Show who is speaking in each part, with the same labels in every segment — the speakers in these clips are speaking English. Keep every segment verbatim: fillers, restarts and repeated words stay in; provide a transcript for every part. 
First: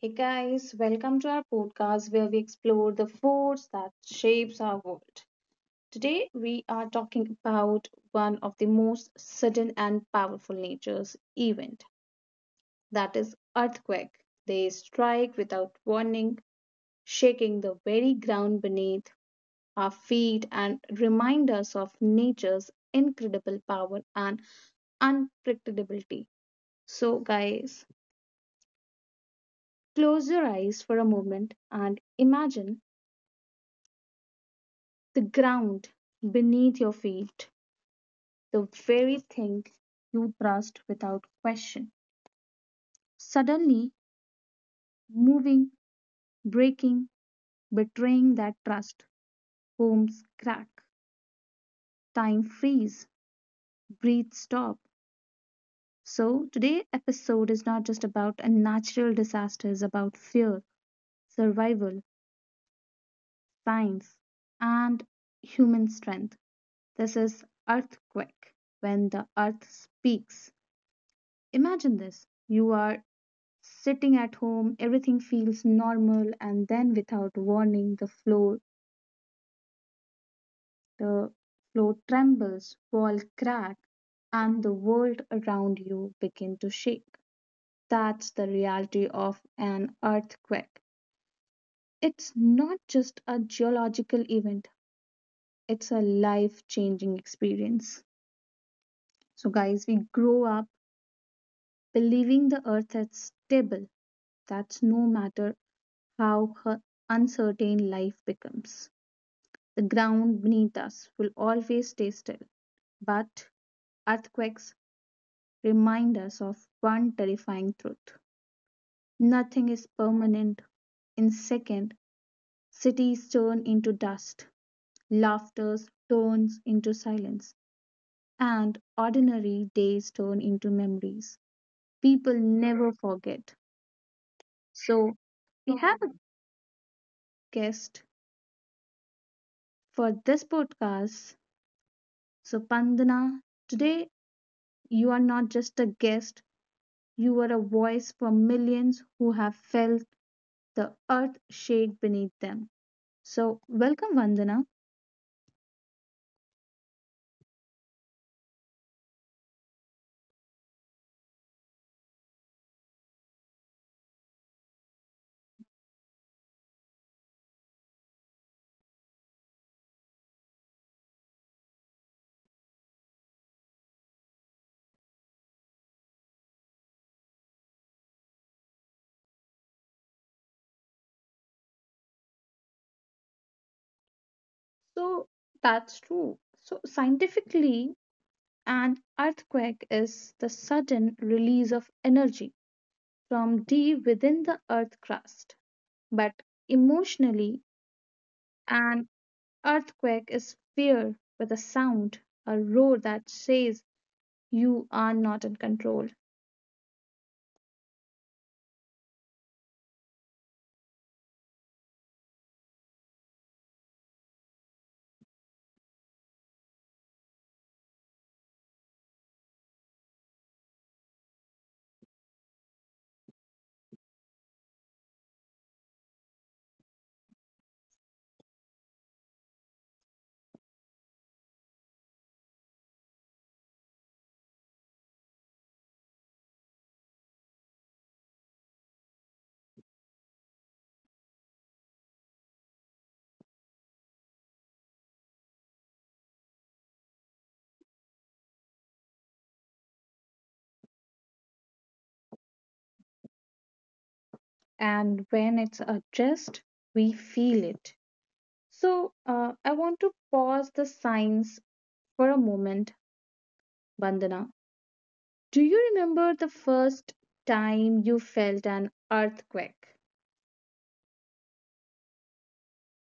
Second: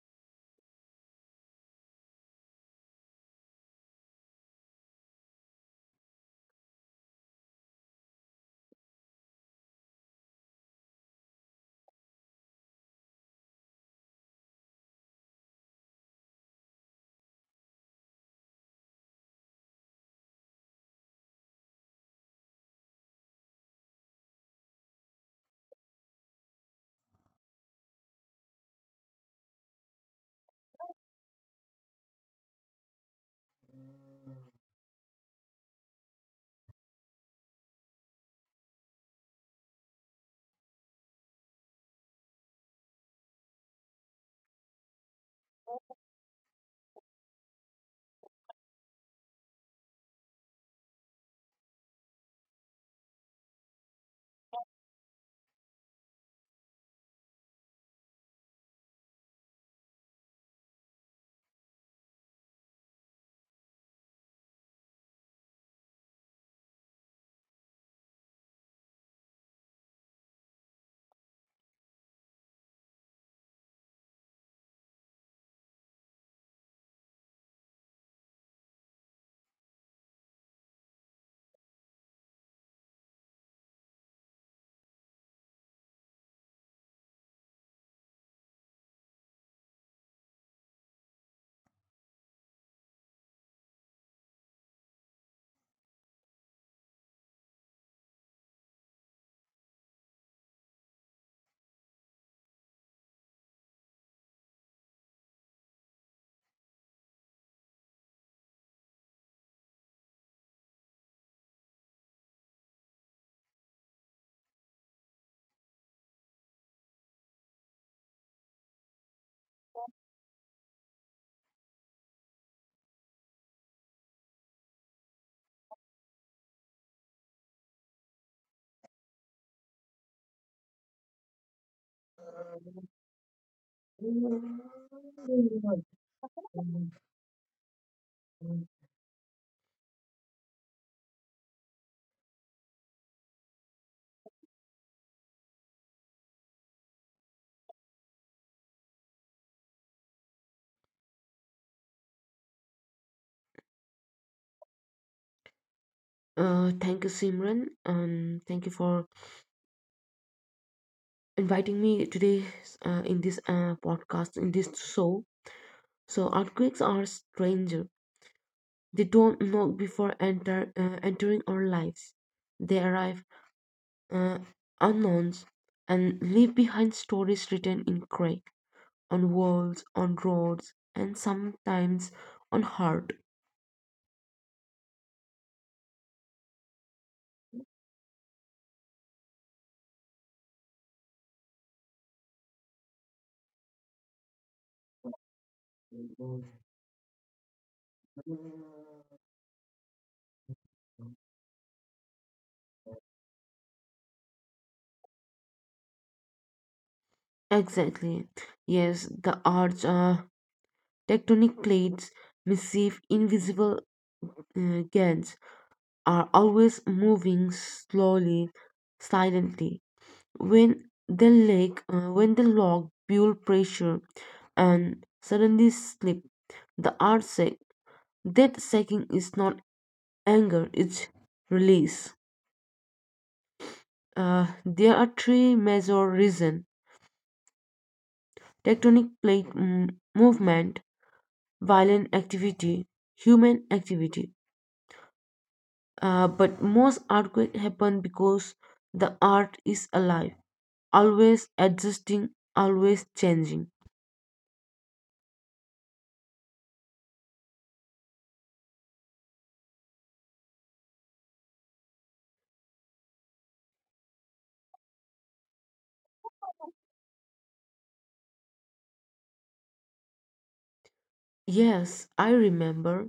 Speaker 1: Hey guys, welcome to our podcast where we explore the force that shapes our world. Today we are talking about one of the most sudden and powerful nature's event, that is earthquake. They strike without warning, shaking the very ground beneath our feet and remind us of nature's incredible power and unpredictability. So guys, close your eyes for a moment and imagine the ground beneath your feet, the very thing you trust without question, suddenly moving, breaking, betraying that trust. Homes crack, time freeze, breathe stop. So, today's episode is not just about a natural disaster, it's about fear, survival, science, and human strength. This is earthquake when the earth speaks. Imagine this. You are sitting at home, everything feels normal, and then without warning the floor the floor trembles, wall crack, and the world around you begin to shake. That's the reality of an earthquake. It's not just a geological event, it's a life changing experience. So guys, we grow up believing the earth is stable, that's no matter how her uncertain life becomes, the ground beneath us will always stay still, but earthquakes remind us of one terrifying truth. Nothing is permanent. In second, cities turn into dust, laughter turns into silence, and ordinary days turn into memories. People never forget. So we have a guest for this podcast. So Pandana, today you are not just a guest, you are a voice for millions who have felt the earth shake beneath them. So, welcome, Vandana.
Speaker 2: Uh, thank you, Simran. Um, thank you for inviting me today uh, in this uh, podcast, in this show. So, earthquakes are stranger. They don't knock before enter uh, entering our lives. They arrive uh, unknowns and leave behind stories written in crack on walls, on roads, and sometimes on heart.
Speaker 1: So, that's true. So, scientifically, an earthquake is the sudden release of energy from deep within the earth crust. But emotionally, an earthquake is fear with a sound, a roar that says you are not in control.
Speaker 2: Exactly. Yes, the arch uh, tectonic plates receive invisible uh, gains are always moving slowly, silently. When the lag, uh, when the log build pressure and suddenly slip, the art sec. That sacking is not anger; it's release. Uh, there are three major reasons: tectonic plate mm, movement, violent activity, human activity. Uh, but most earthquakes happen because the art is alive, always adjusting, always changing.
Speaker 1: And when it's addressed, we feel it. So, uh, I want to pause the science for a moment, Bandana. Do you remember the first time you felt an earthquake?
Speaker 2: Yes, I remember.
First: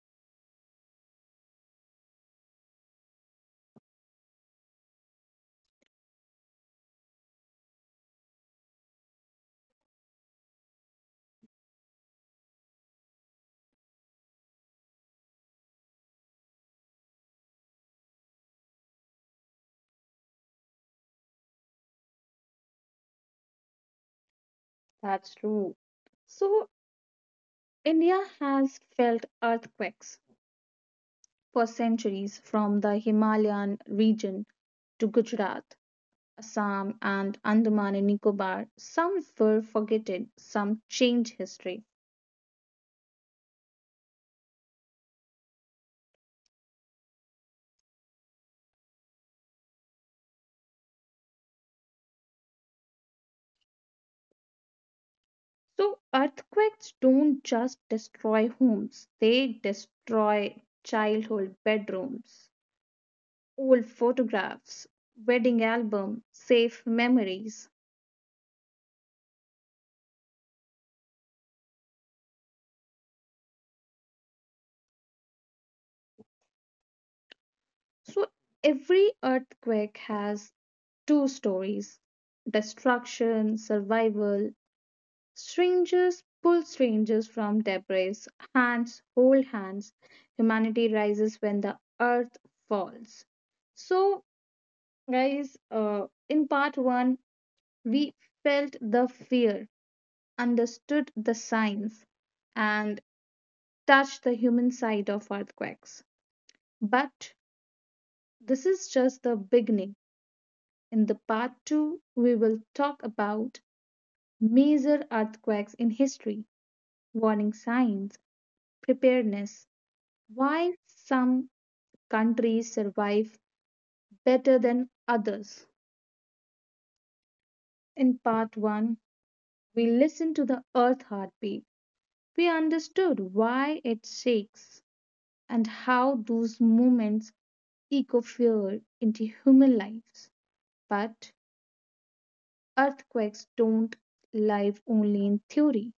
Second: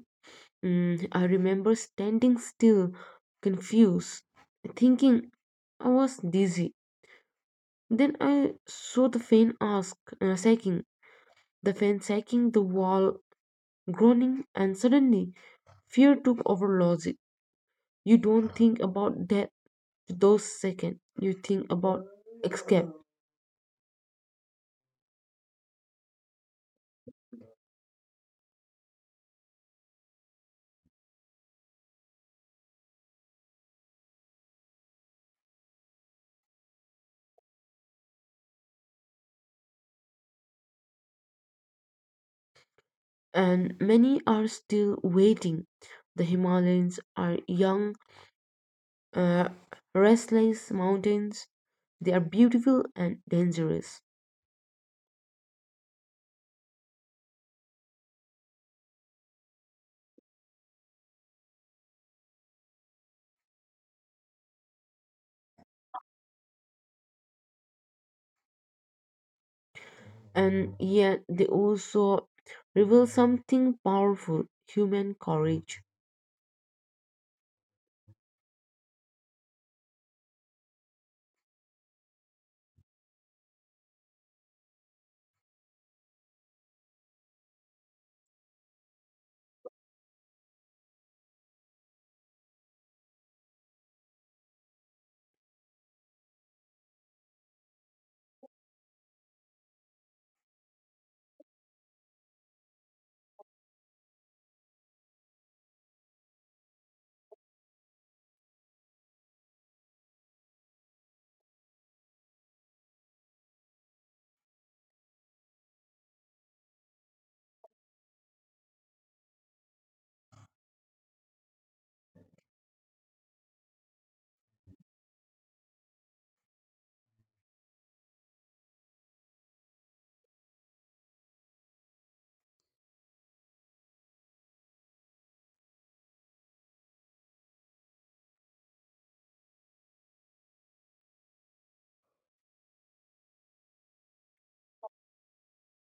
Speaker 2: Mm, I remember standing still, confused, thinking I was dizzy. Then I saw the fan ask, uh, shaking, the fan shaking the wall, groaning, and suddenly fear took over logic. You don't think about death those seconds. You think about escape.
Speaker 1: That's true. So, India has felt earthquakes for centuries, from the Himalayan region to Gujarat, Assam, and Andaman and Nicobar. Some were forgotten, some changed history.
Speaker 2: And many are still waiting. The Himalayans are young uh, restless mountains. They are beautiful and dangerous,
Speaker 1: So, earthquakes don't just destroy homes, they destroy childhood bedrooms, old photographs, wedding album, safe memories.
Speaker 2: and yet they also reveal something powerful human courage.
Speaker 1: So, every earthquake has two stories: destruction, survival. Strangers pull strangers from debris, hands hold hands. Humanity rises when the earth falls. So, guys, uh, in part one, we felt the fear, understood the signs, and touched the human side of earthquakes. But this is just the beginning. In the part two, we will talk about major earthquakes in history, warning signs, preparedness, why some countries survive better than others. In part one, we listened to the earth heartbeat. We understood why it shakes and how those moments echo fear into human lives. But earthquakes don't live only in theory,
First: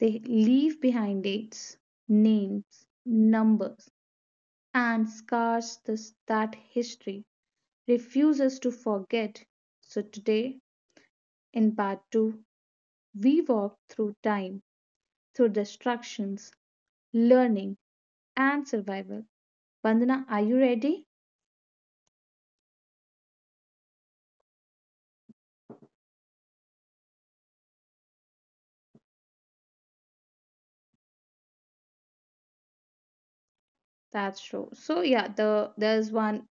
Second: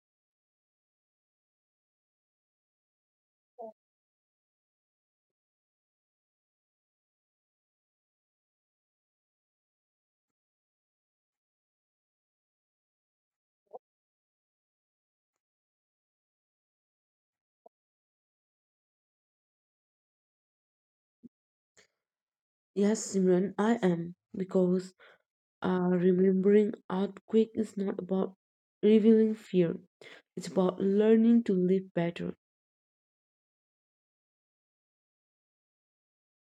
Speaker 1: they leave behind dates, names, numbers, and scars this, that history refuses to forget. So today, in part two, we walk through time, through destructions, learning, and survival. Bandana, are you ready?
Speaker 2: Yes, Simran, I am. Because uh, remembering earthquake is not about revealing fear, it's about learning to live better.
Speaker 1: That's true. So yeah, the there's one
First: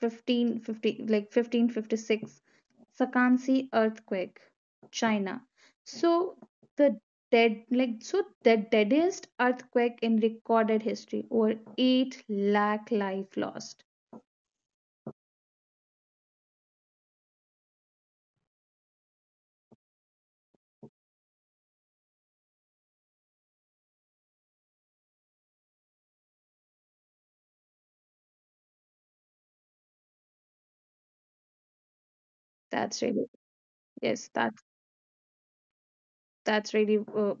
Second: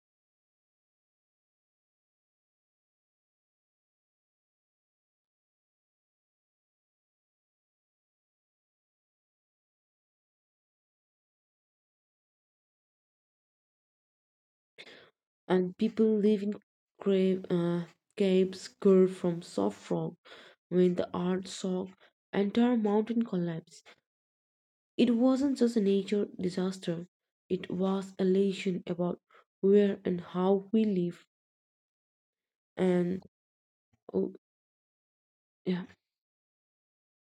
Speaker 1: fifteen fifty like fifteen fifty-six Sakansi earthquake, China. So the dead like so the deadest earthquake in recorded history, over eight lakh life lost.
Speaker 2: And people live in grave, uh, caves carved from soft rock. When the earth shock, entire mountain collapse. It wasn't just a nature disaster, it was a lesson about where and how we live.
Speaker 1: That's
Speaker 2: And
Speaker 1: really yes,
Speaker 2: oh,
Speaker 1: that
Speaker 2: yeah,
Speaker 1: that's really uh,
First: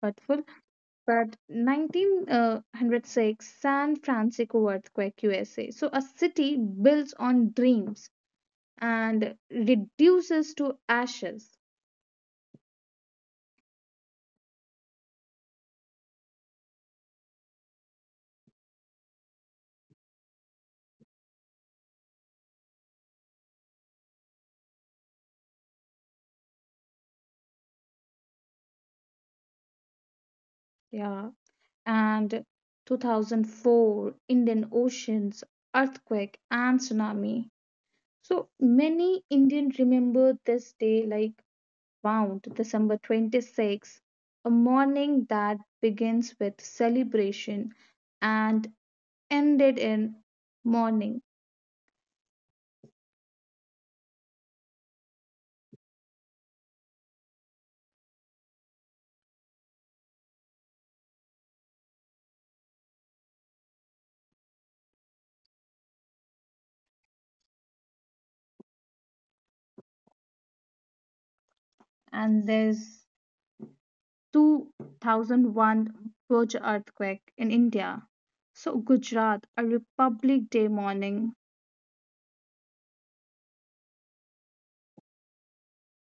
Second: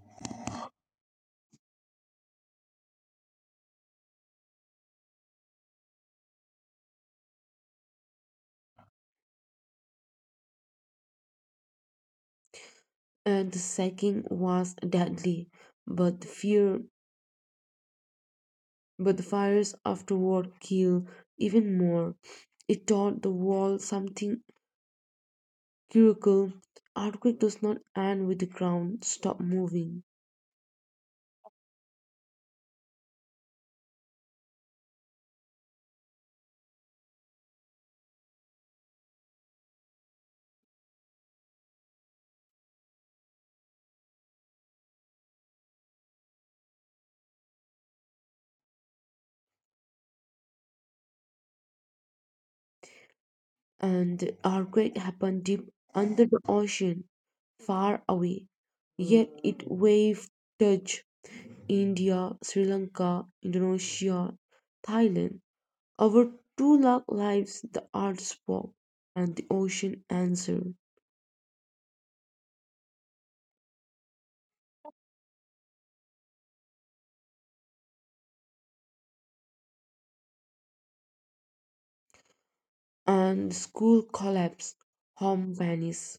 Speaker 1: hurtful. But nineteen oh six San Francisco earthquake, U S A. So a city builds on dreams and reduces to ashes.
Speaker 2: and the sacking was deadly, but the fear, but the fires afterward killed even more. It taught the world something critical. Earthquake does not end with the ground stop moving,
Speaker 1: Yeah. And two thousand four Indian Oceans earthquake and tsunami. So many Indians remember this day like round December twenty-sixth, a morning that begins with celebration and ended in mourning.
Speaker 2: and the earthquake happened deep under the ocean, far away. Yet it waved touch India, Sri Lanka, Indonesia, Thailand. Over two lakh lives, the earth spoke, and the ocean answered,
Speaker 1: And there's two thousand one Bhuj earthquake in India. So Gujarat, a Republic Day morning,
Speaker 2: and the school collapsed, home vanished,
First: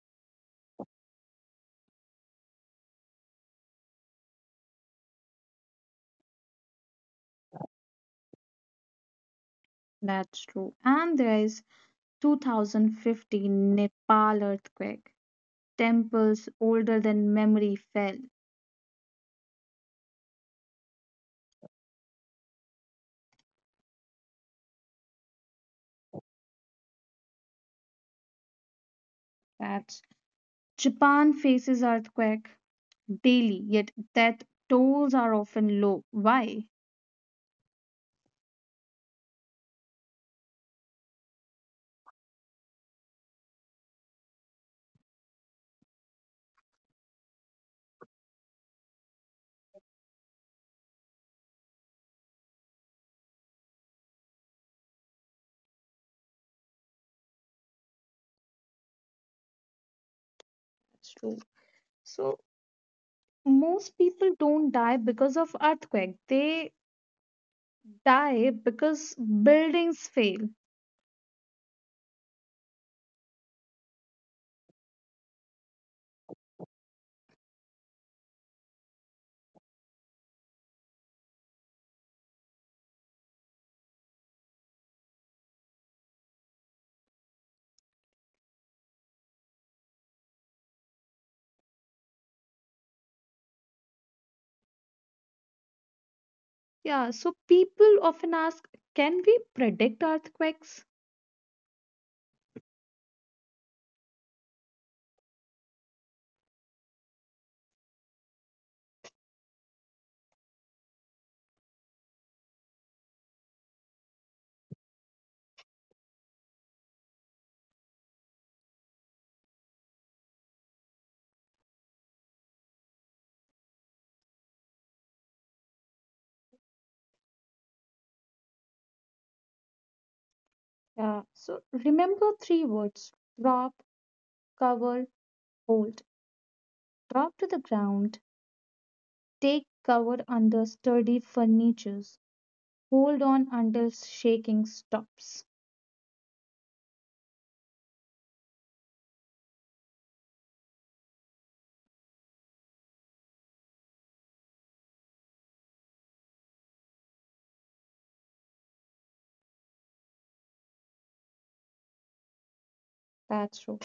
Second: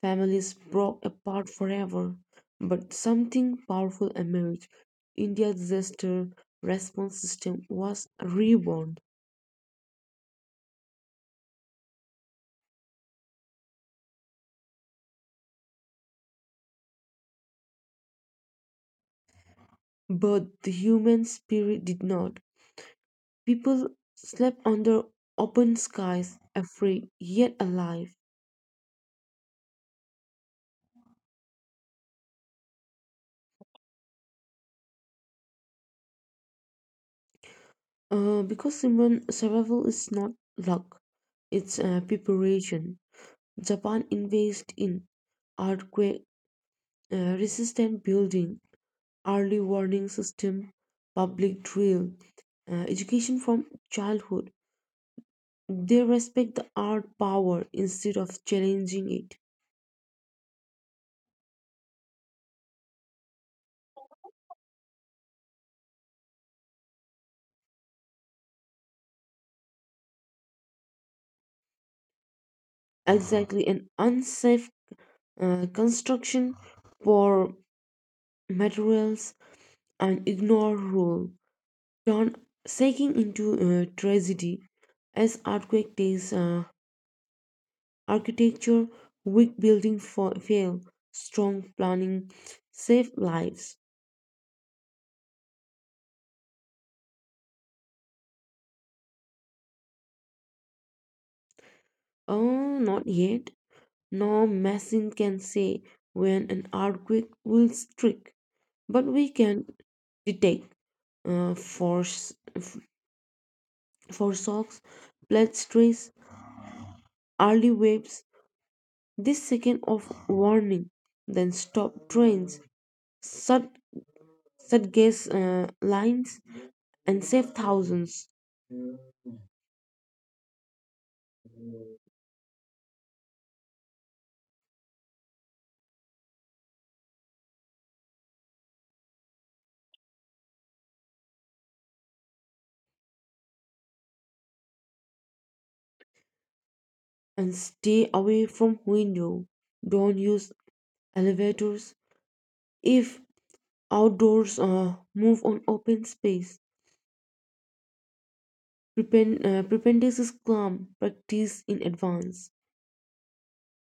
Speaker 2: families broke apart forever. But something powerful emerged. India's disaster response system was reborn,
Speaker 1: that's true. And there is two thousand fifteen Nepal earthquake. Temples older than memory fell.
Speaker 2: but the human spirit did not. People slept under open skies, afraid yet alive.
Speaker 1: That's Japan faces earthquake daily, yet death tolls are often low. Why?
Speaker 2: Uh, because Simran, survival is not luck, it's uh, preparation. Japan invested in earthquake uh, resistant building, early warning system, public drill, uh, education from childhood. They respect the art power instead of challenging it.
Speaker 1: That's true. So most people don't die because of earthquake. They die because buildings fail.
Speaker 2: Uh-huh. Exactly, an unsafe uh, construction for materials and ignore rule. John shaking into uh, tragedy as earthquake takes uh, architecture, weak building for fail, strong planning save lives.
Speaker 1: Yeah, so people often ask, can we predict earthquakes?
Speaker 2: Oh, not yet. No machine can say when an earthquake will strike, but we can detect uh, force, for shocks, blood stress, early waves. This second of warning, then stop trains, shut set gas uh, lines and save thousands
Speaker 1: Yeah, so remember three words: drop, cover, hold. Drop to the ground, take cover under sturdy furniture. Hold on until shaking stops.
Speaker 2: and stay away from window, don't use elevators if outdoors uh, move on open space. Prepend uh, prependice is calm practice in advance
Speaker 1: That's true.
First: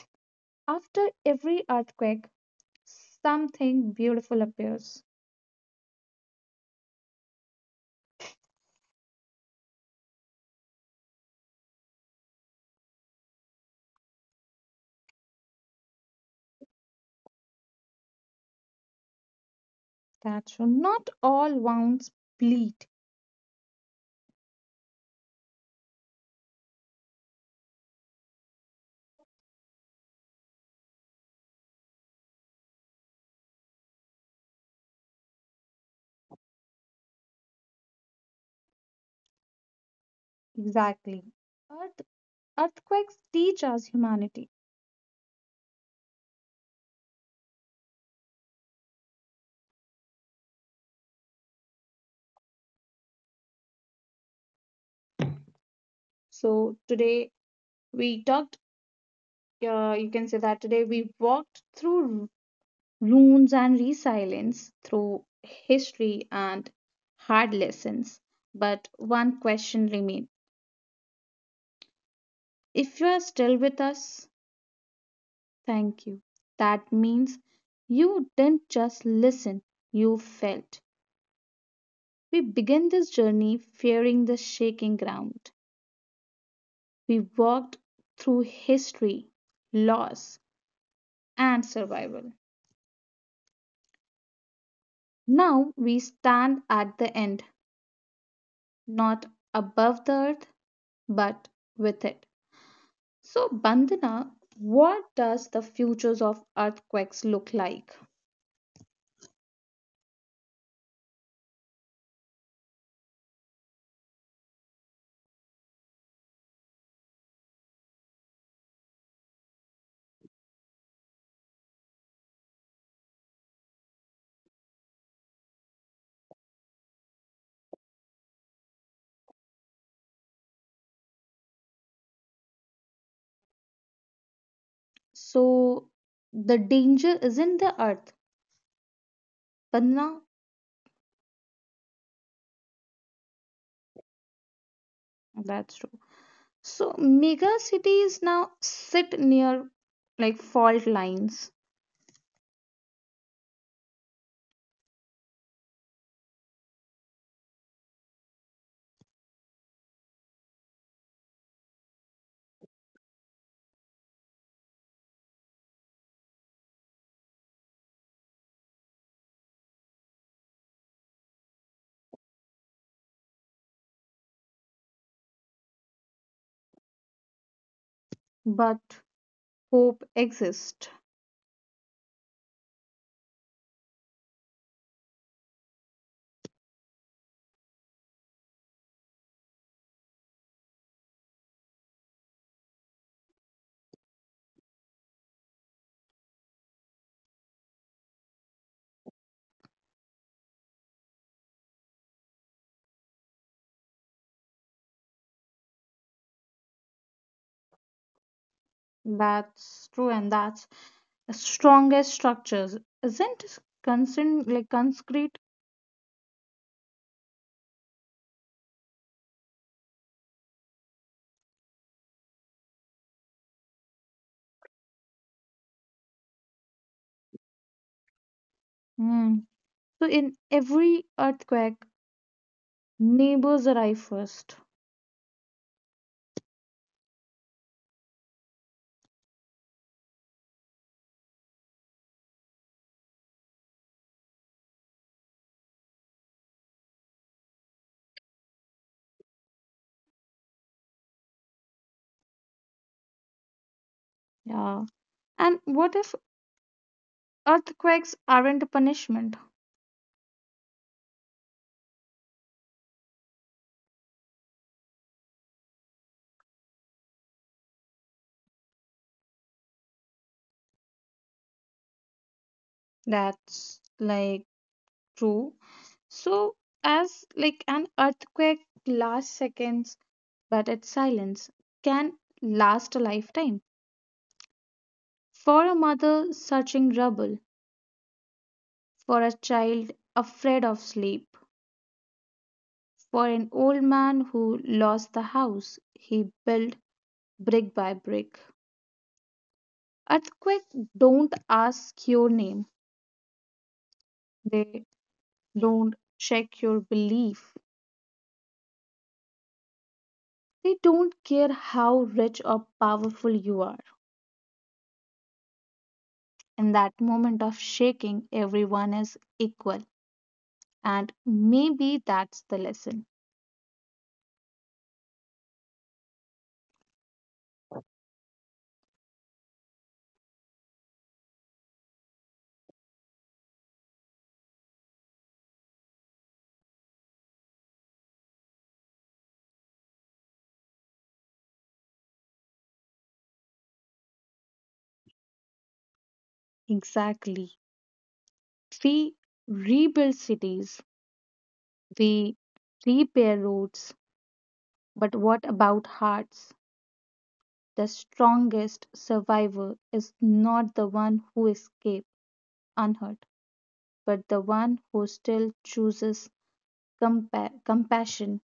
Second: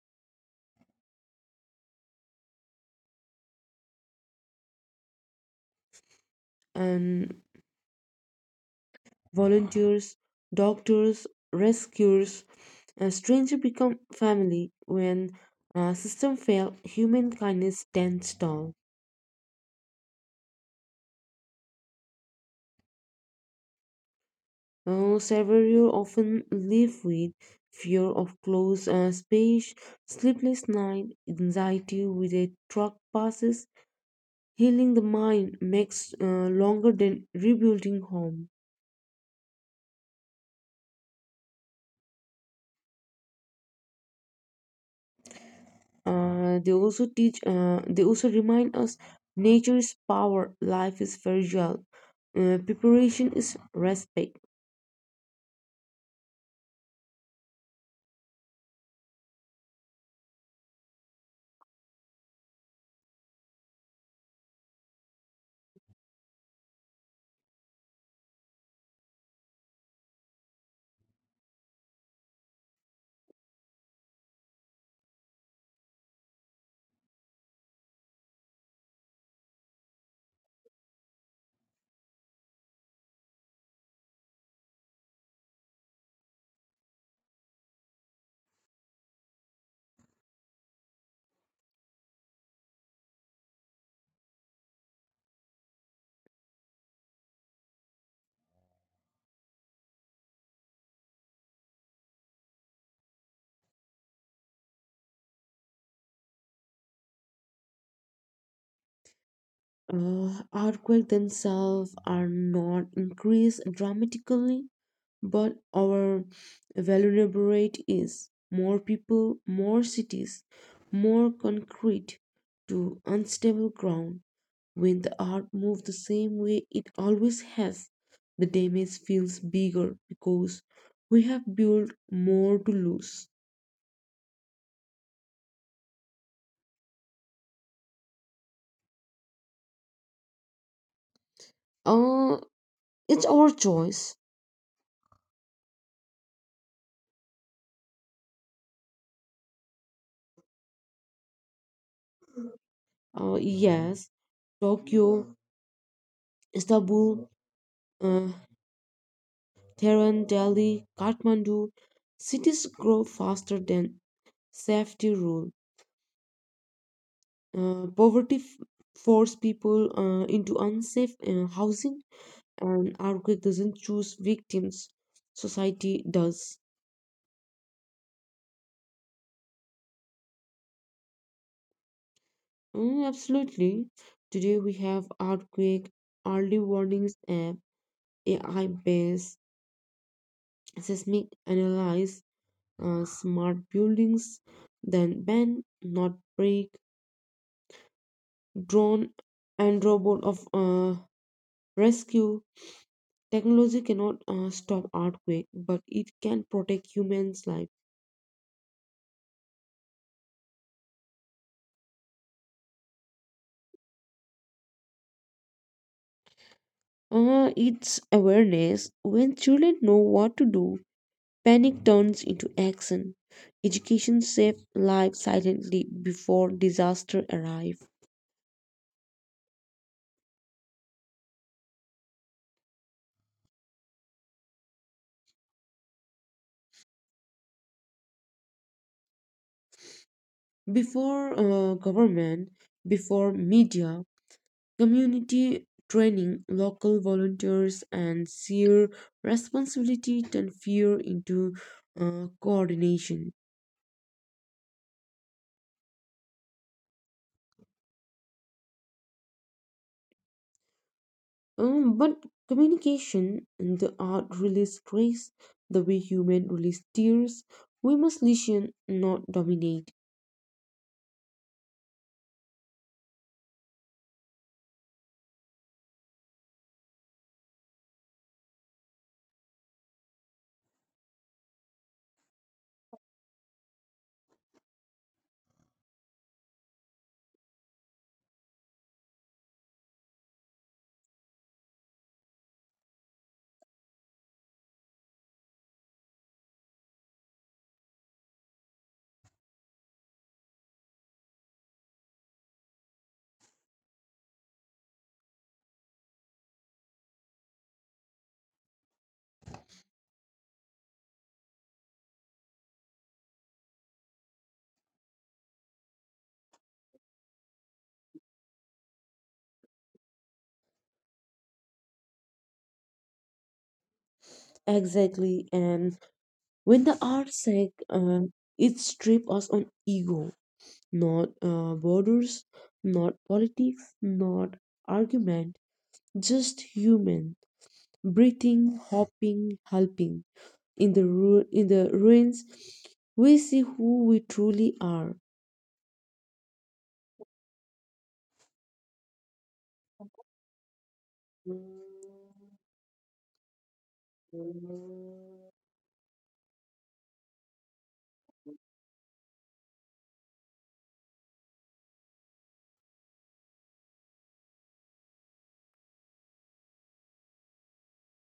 Speaker 1: After every earthquake, something beautiful appears.
Speaker 2: and volunteers doctors rescuers a stranger become family when a system fail human kindness stands tall.
Speaker 1: That's true. Not all wounds bleed.
Speaker 2: Uh, several often live with fear of closed uh, space, sleepless night, anxiety with a truck passes. Healing the mind makes uh, longer than rebuilding home.
Speaker 1: Exactly. Earth, earthquakes teach us humanity.
Speaker 2: Uh, they also teach. Uh, they also remind us nature is power, life is fragile, uh, preparation is respect.
Speaker 1: So today we talked, uh, you can say that today we walked through ruins and resilience, through history and hard lessons. But one question remains. If you are still with us, thank you. That means you didn't just listen, you felt. We began this journey fearing the shaking ground. We walked through history, loss, and survival. Now we stand at the end, not above the earth, but with it. So, Bandana, what does the futures of earthquakes look like?
Speaker 2: Uh, Earthquakes themselves are not increased dramatically but our vulnerability is more people, more cities, more concrete to unstable ground. When the earth moves the same way it always has, the damage feels bigger because we have built more to lose.
Speaker 1: So, the danger isn't the earth, Bandana.
Speaker 2: Uh, it's our choice.
Speaker 1: That's true. So mega cities now sit near like fault lines,
Speaker 2: Uh, yes, Tokyo, Istanbul, uh, Tehran, Delhi, Kathmandu, cities grow faster than safety rules. Uh, poverty f- force people uh, into unsafe uh, housing, and earthquake doesn't choose victims. Society does.
Speaker 1: but hope exists.
Speaker 2: Mm, absolutely. Today we have earthquake, early warnings app, A I based seismic analyze, uh, smart buildings, then ban, not break, drone, and robot of uh, rescue. Technology cannot uh, stop earthquake, but it can protect humans' life.
Speaker 1: That's true, and that's the strongest structures isn't concern like concrete.
Speaker 2: Uh, it's awareness. When children know what to do, panic turns into action. Education saves lives silently before disaster arrives.
Speaker 1: Hmm. So in every earthquake, neighbors arrive first.
Speaker 2: Before uh, government, before media, community training, local volunteers, and sheer responsibility turn fear into uh, coordination.
Speaker 1: Yeah. And what if earthquakes aren't a punishment?
Speaker 2: Um, but communication and the art release stress the way human release tears. We must listen, not dominate.
Speaker 1: That's like true. So as like an earthquake lasts seconds but its silence can last a lifetime. For a mother searching rubble, for a child afraid of sleep, for an old man who lost the house he built brick by brick. Earthquakes don't ask your name, they don't check your belief, they don't care how rich or powerful you are. In that moment of shaking, everyone is equal, and maybe that's the lesson.
Speaker 2: Exactly. And when the art sec, uh, it strip us on ego, not uh, borders, not politics, not argument, just human. Breathing, hopping, helping. In the ru- in the ruins, we see who we truly are.
Speaker 1: Exactly. We rebuild cities, we repair roads, but what about hearts? The strongest survivor is not the one who escapes unhurt, but the one who still chooses compa- compassion.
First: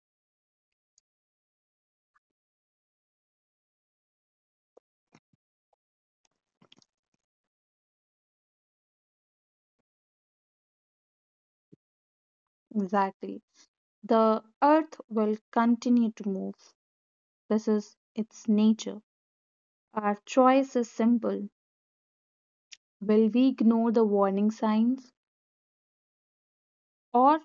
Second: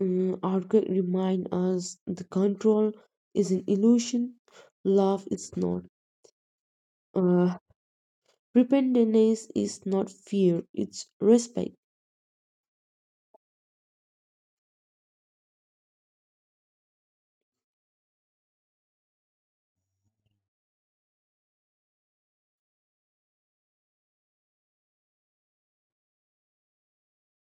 Speaker 2: Mm, Arthur remind us the control is an illusion, love is not. Uh, Repentance is not fear, it's respect.
Speaker 1: Exactly. The earth will continue to move. This is its nature. Our choice is simple. Will we ignore the warning signs, or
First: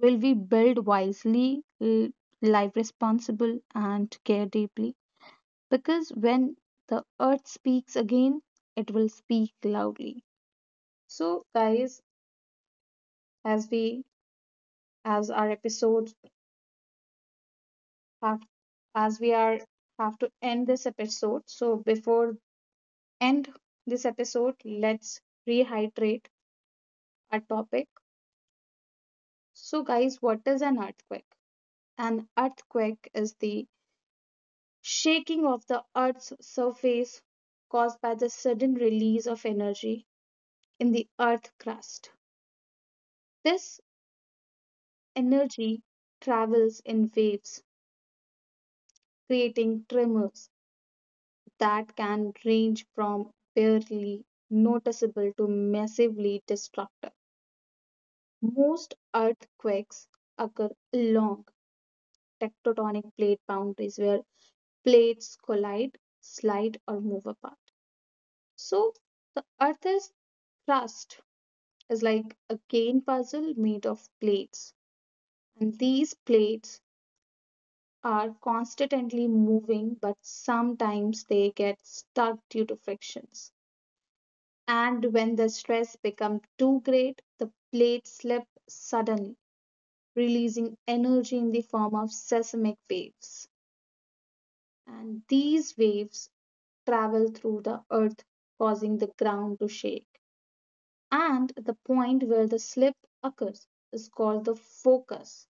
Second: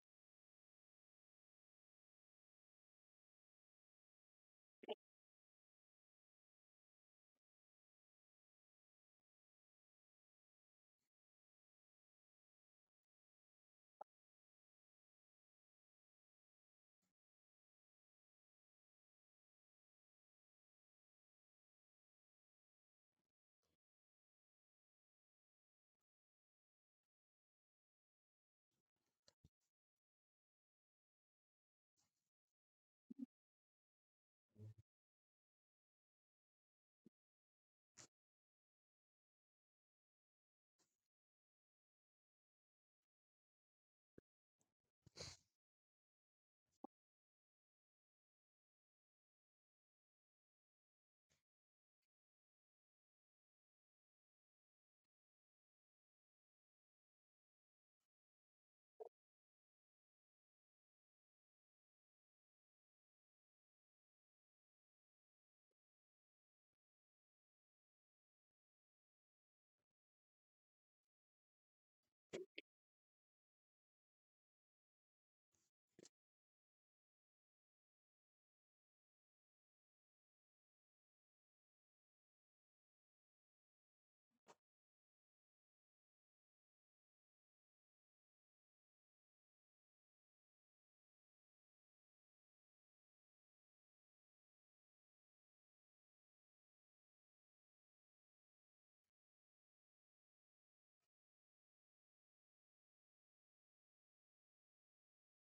Speaker 1: will we build wisely, l- live responsible, and care deeply? Because when the earth speaks again, it will speak loudly. So, guys, as we as our episodes have as we are have to end this episode. So before end this episode, let's rehydrate our topic. So guys, what is an earthquake? An earthquake is the shaking of the Earth's surface caused by the sudden release of energy in the Earth crust. This energy travels in waves, creating tremors that can range from barely noticeable to massively destructive. Most earthquakes occur along tectonic plate boundaries where plates collide, slide, or move apart. So, the Earth's crust is like a game puzzle made of plates. And these plates are constantly moving, but sometimes they get stuck due to frictions. And when the stress becomes too great, the plates slip suddenly, releasing energy in the form of seismic waves. And these waves travel through the earth, causing the ground to shake. And the point where the slip occurs is called the focus,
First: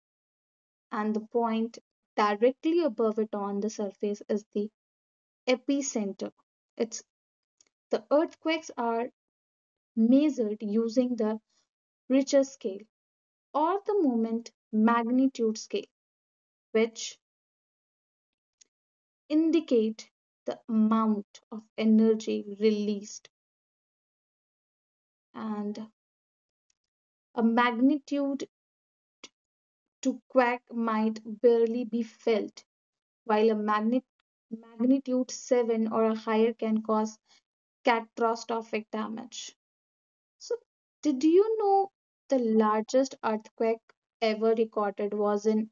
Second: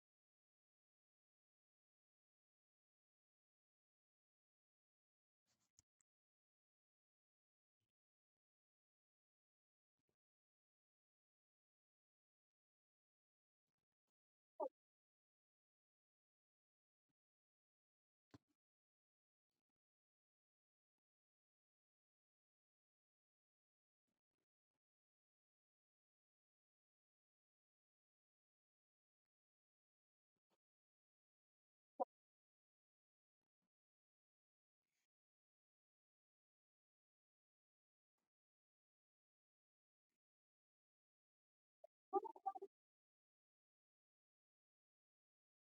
Speaker 1: and the point directly above it on the surface is the epicenter. It's the earthquakes are measured using the Richter scale or the moment magnitude scale, which indicate the amount of energy released. And a magnitude to quake might barely be felt, while a magnet magnitude seven or a higher can cause catastrophic damage. So, did you know the largest earthquake ever recorded was in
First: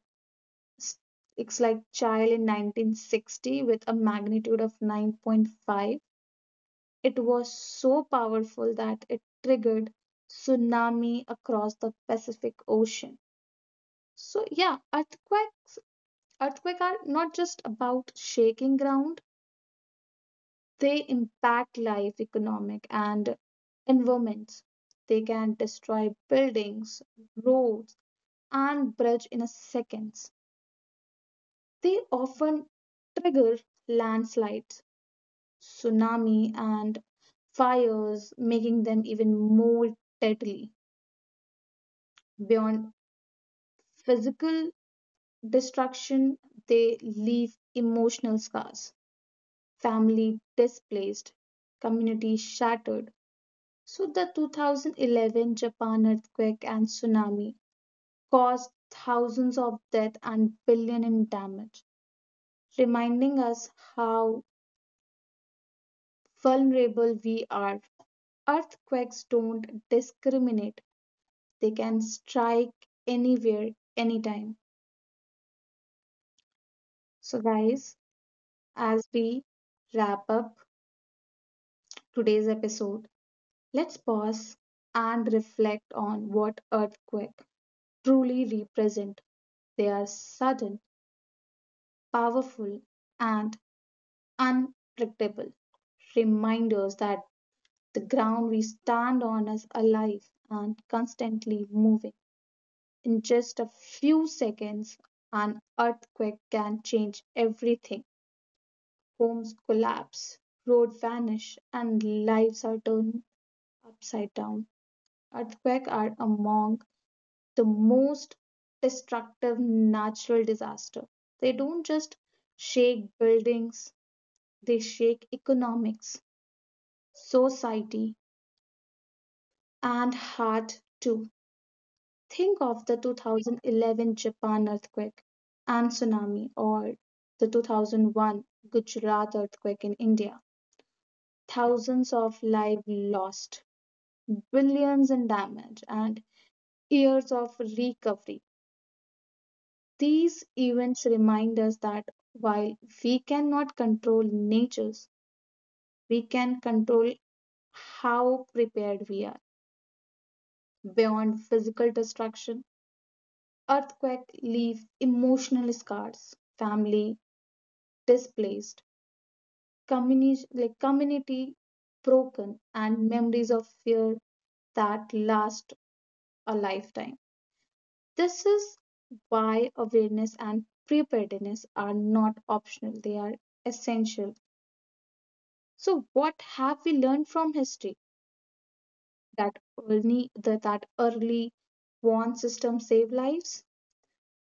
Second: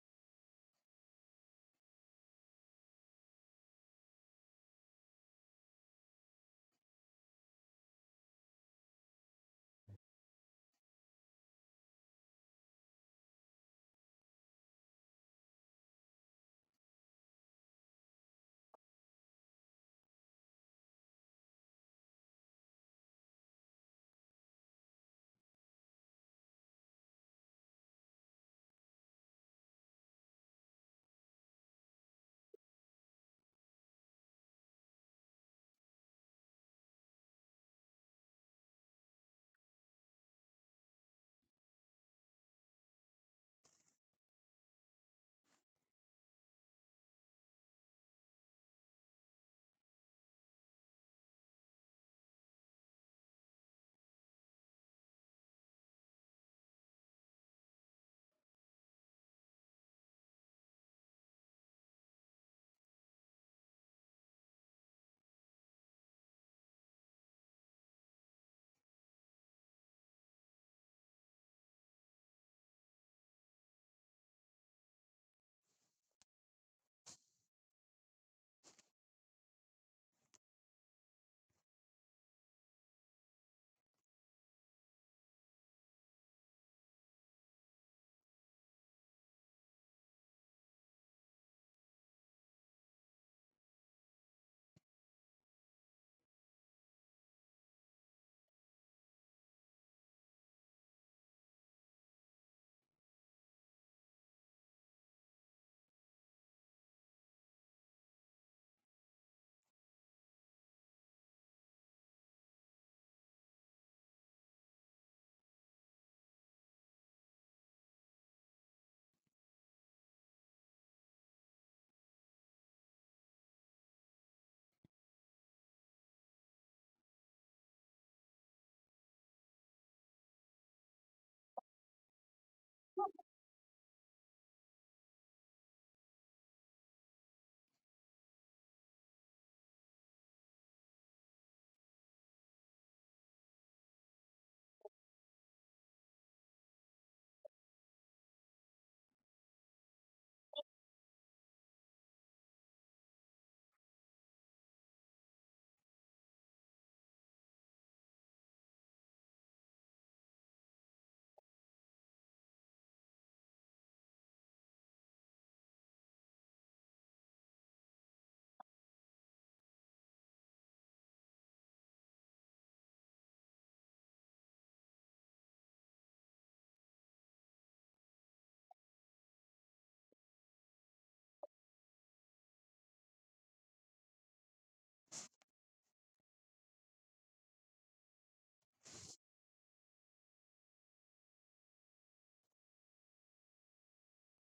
Speaker 1: S- it's like Chile in nineteen sixty with a magnitude of nine point five? It was so powerful that it triggered tsunami across the Pacific Ocean. So yeah, earthquakes earthquakes are not just about shaking ground, they impact life, economic and environments. They can destroy buildings, roads, and bridge in a seconds. They often trigger landslides, tsunami, and fires, making them even more deadly. Beyond physical destruction, they leave emotional scars, family displaced, community shattered. So, the two thousand eleven Japan earthquake and tsunami caused thousands of deaths and billion in damage, reminding us how vulnerable we are. Earthquakes don't discriminate, they can strike anywhere, anytime. So, guys, as we wrap up today's episode, let's pause and reflect on what earthquake truly represent. They are sudden, powerful, and unpredictable reminders that the ground we stand on is alive and constantly moving. In just a few seconds, an earthquake can change everything. Homes collapse, roads vanish, and lives are turned upside down. Earthquakes are among the most destructive natural disasters. They don't just shake buildings, they shake economics, society, and heart too. Think of the two thousand eleven Japan earthquake and tsunami, or the two thousand one Gujarat earthquake in India. Thousands of lives lost, billions in damage, and years of recovery. These events remind us that while we cannot control natures, we can control how prepared we are. Beyond physical destruction, earthquakes leave emotional scars. Family, displaced, community, like community broken, and memories of fear that last a lifetime. This is why awareness and preparedness are not optional, they are essential. So, what have we learned from history? That early, that, that early warn system save lives,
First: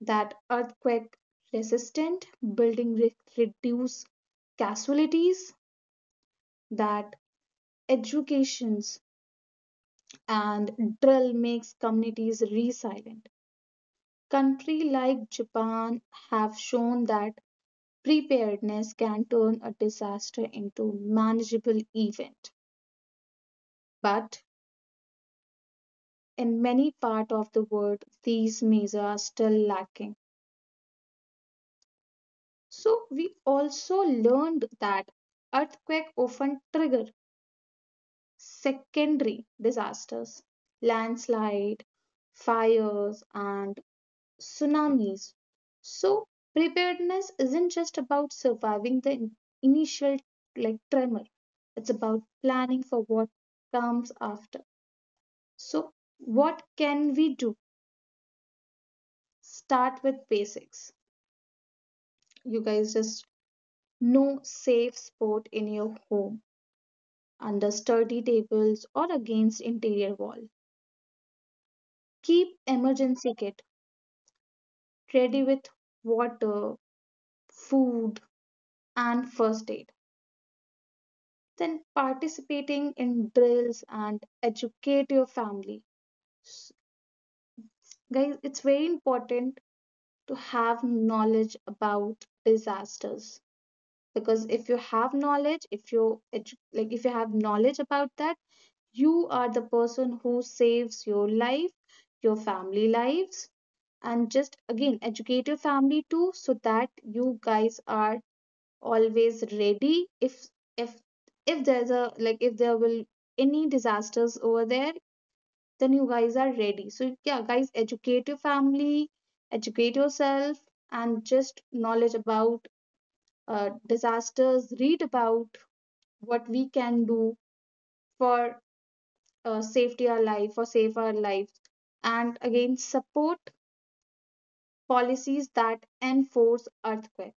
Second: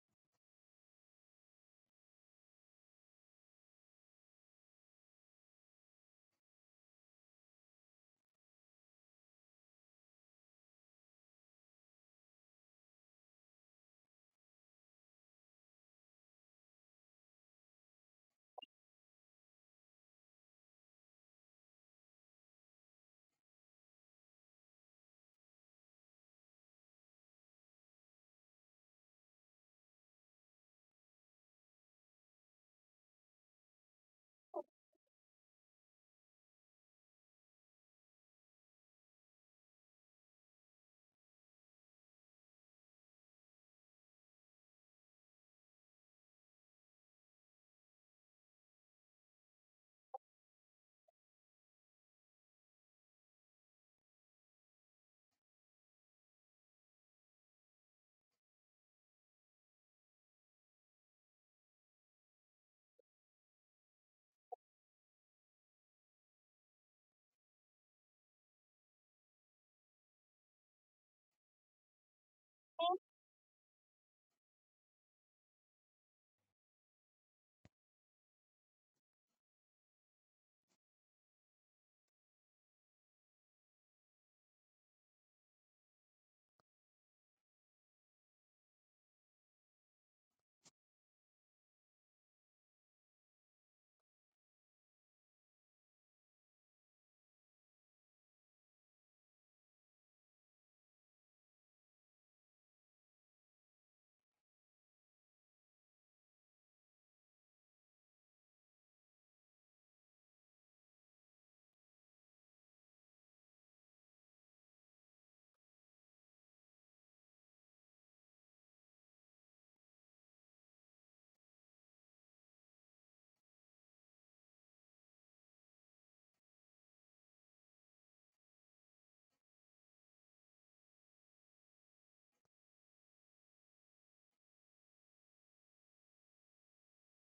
Speaker 1: that earthquake resistant building re- reduce casualties, that educations and drill makes communities resilient. Countries like Japan have shown that preparedness can turn a disaster into manageable event. But in many parts of the world, these measures are still lacking. So we also learned that earthquake often trigger secondary disasters, landslide, fires, and tsunamis. So preparedness isn't just about surviving the in- initial like tremor. It's about planning for what comes after. So what can we do? Start with basics. You guys just know safe spot in your home under sturdy tables or against interior wall. Keep emergency kit ready with water, food and first aid, then participating in drills and educate your family. S- Guys, it's very important to have knowledge about disasters, because if you have knowledge, if you edu- like if you have knowledge about that, you are the person who saves your life, your family lives, and just again educate your family too, so that you guys are always ready if if if there's a like if there will any disasters over there, then you guys are ready. So yeah guys, educate your family, educate yourself, and just knowledge about uh, disasters, read about what we can do for uh, safety our life or save our lives. And again, support policies that enforce earthquake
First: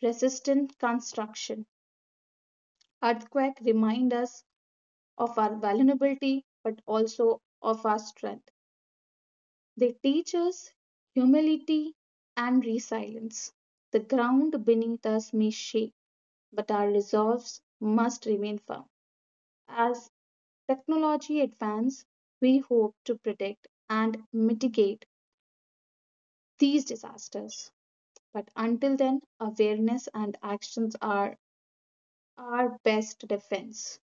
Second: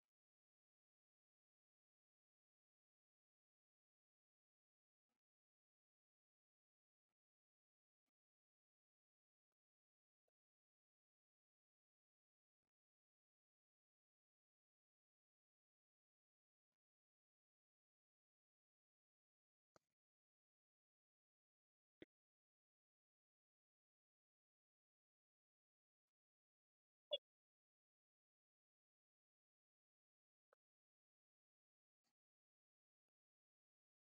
Speaker 1: resistant construction. Earthquake remind us of our vulnerability, but also of our strength. They teach us humility and resilience. The ground beneath us may shake, but our resolves must remain firm. As technology advances, we hope to predict and mitigate these disasters. But until then, awareness and actions are our best defense.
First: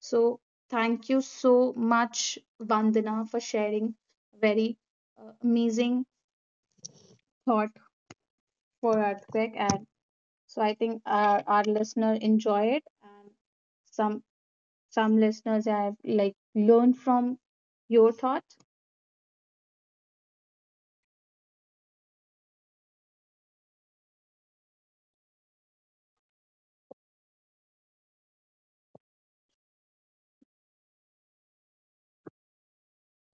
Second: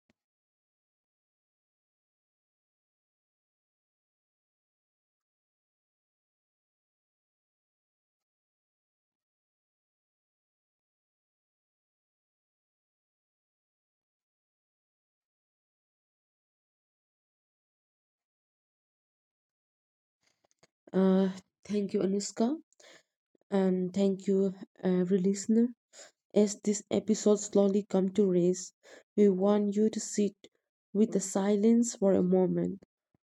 Speaker 1: So, thank you so much, Vandana, for sharing very uh, amazing thought for earthquake. And so, I think our, our listener enjoy it, and some some listeners have like learned from your thought.
Speaker 2: Uh, Thank you, Anuska, and thank you, every listener. As this episode slowly come to rest, we want you to sit with the silence for a moment,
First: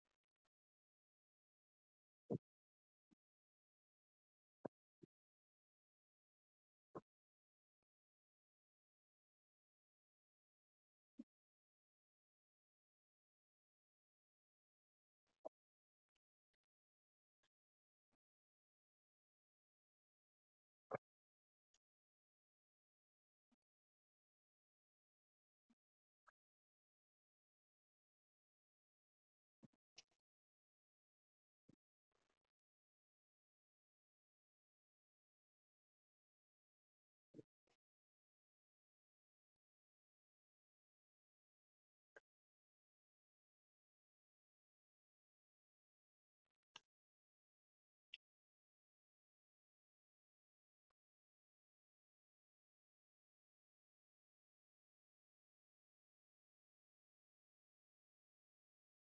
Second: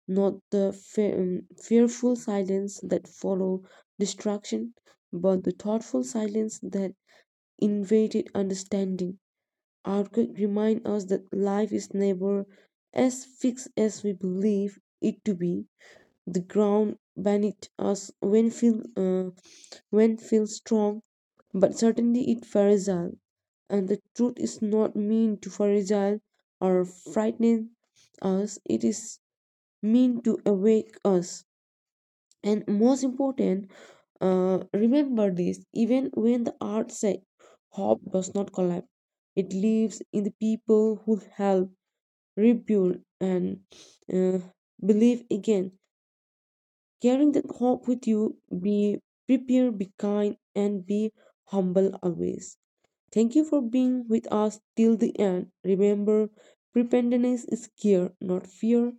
Speaker 2: not the fe- um, fearful silence that follow destruction, but the thoughtful silence that invaded understanding. Earthquake remind us that life is never as fixed as we believe it to be. The ground beneath us when feel uh, when feels strong, but certainly it fragile. And the truth is not mean to fragile or frighten us. It is mean to awake us. And most important, uh, remember this even when the art se- hope does not collapse, it lives in the people who help rebuild and uh, believe again. Carrying that hope with you, be prepared, be kind, and be humble always. Thank you for being with us till the end. Remember, preparedness is care, not fear.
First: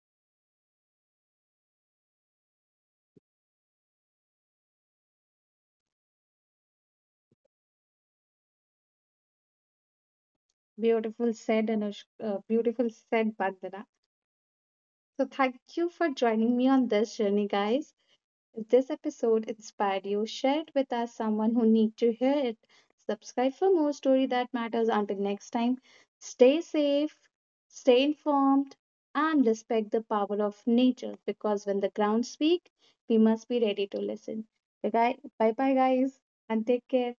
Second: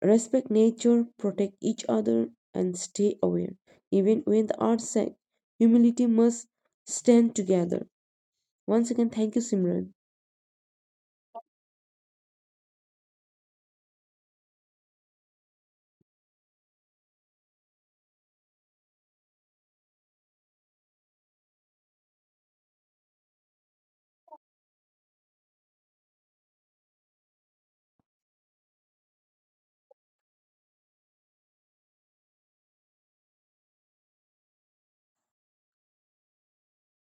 Speaker 2: Respect nature, protect each other, and stay aware. Even when the odds say humility must stand together. Once again, thank you, Simran.
Speaker 1: Beautiful said, and uh, beautiful said, Vandana. So, thank you for joining me on this journey, guys. If this episode inspired you, share it with us someone who needs to hear it. Subscribe for more story that matters. Until next time, stay safe, stay informed, and respect the power of nature, because when the ground speaks, we must be ready to listen. Bye bye guys and take care.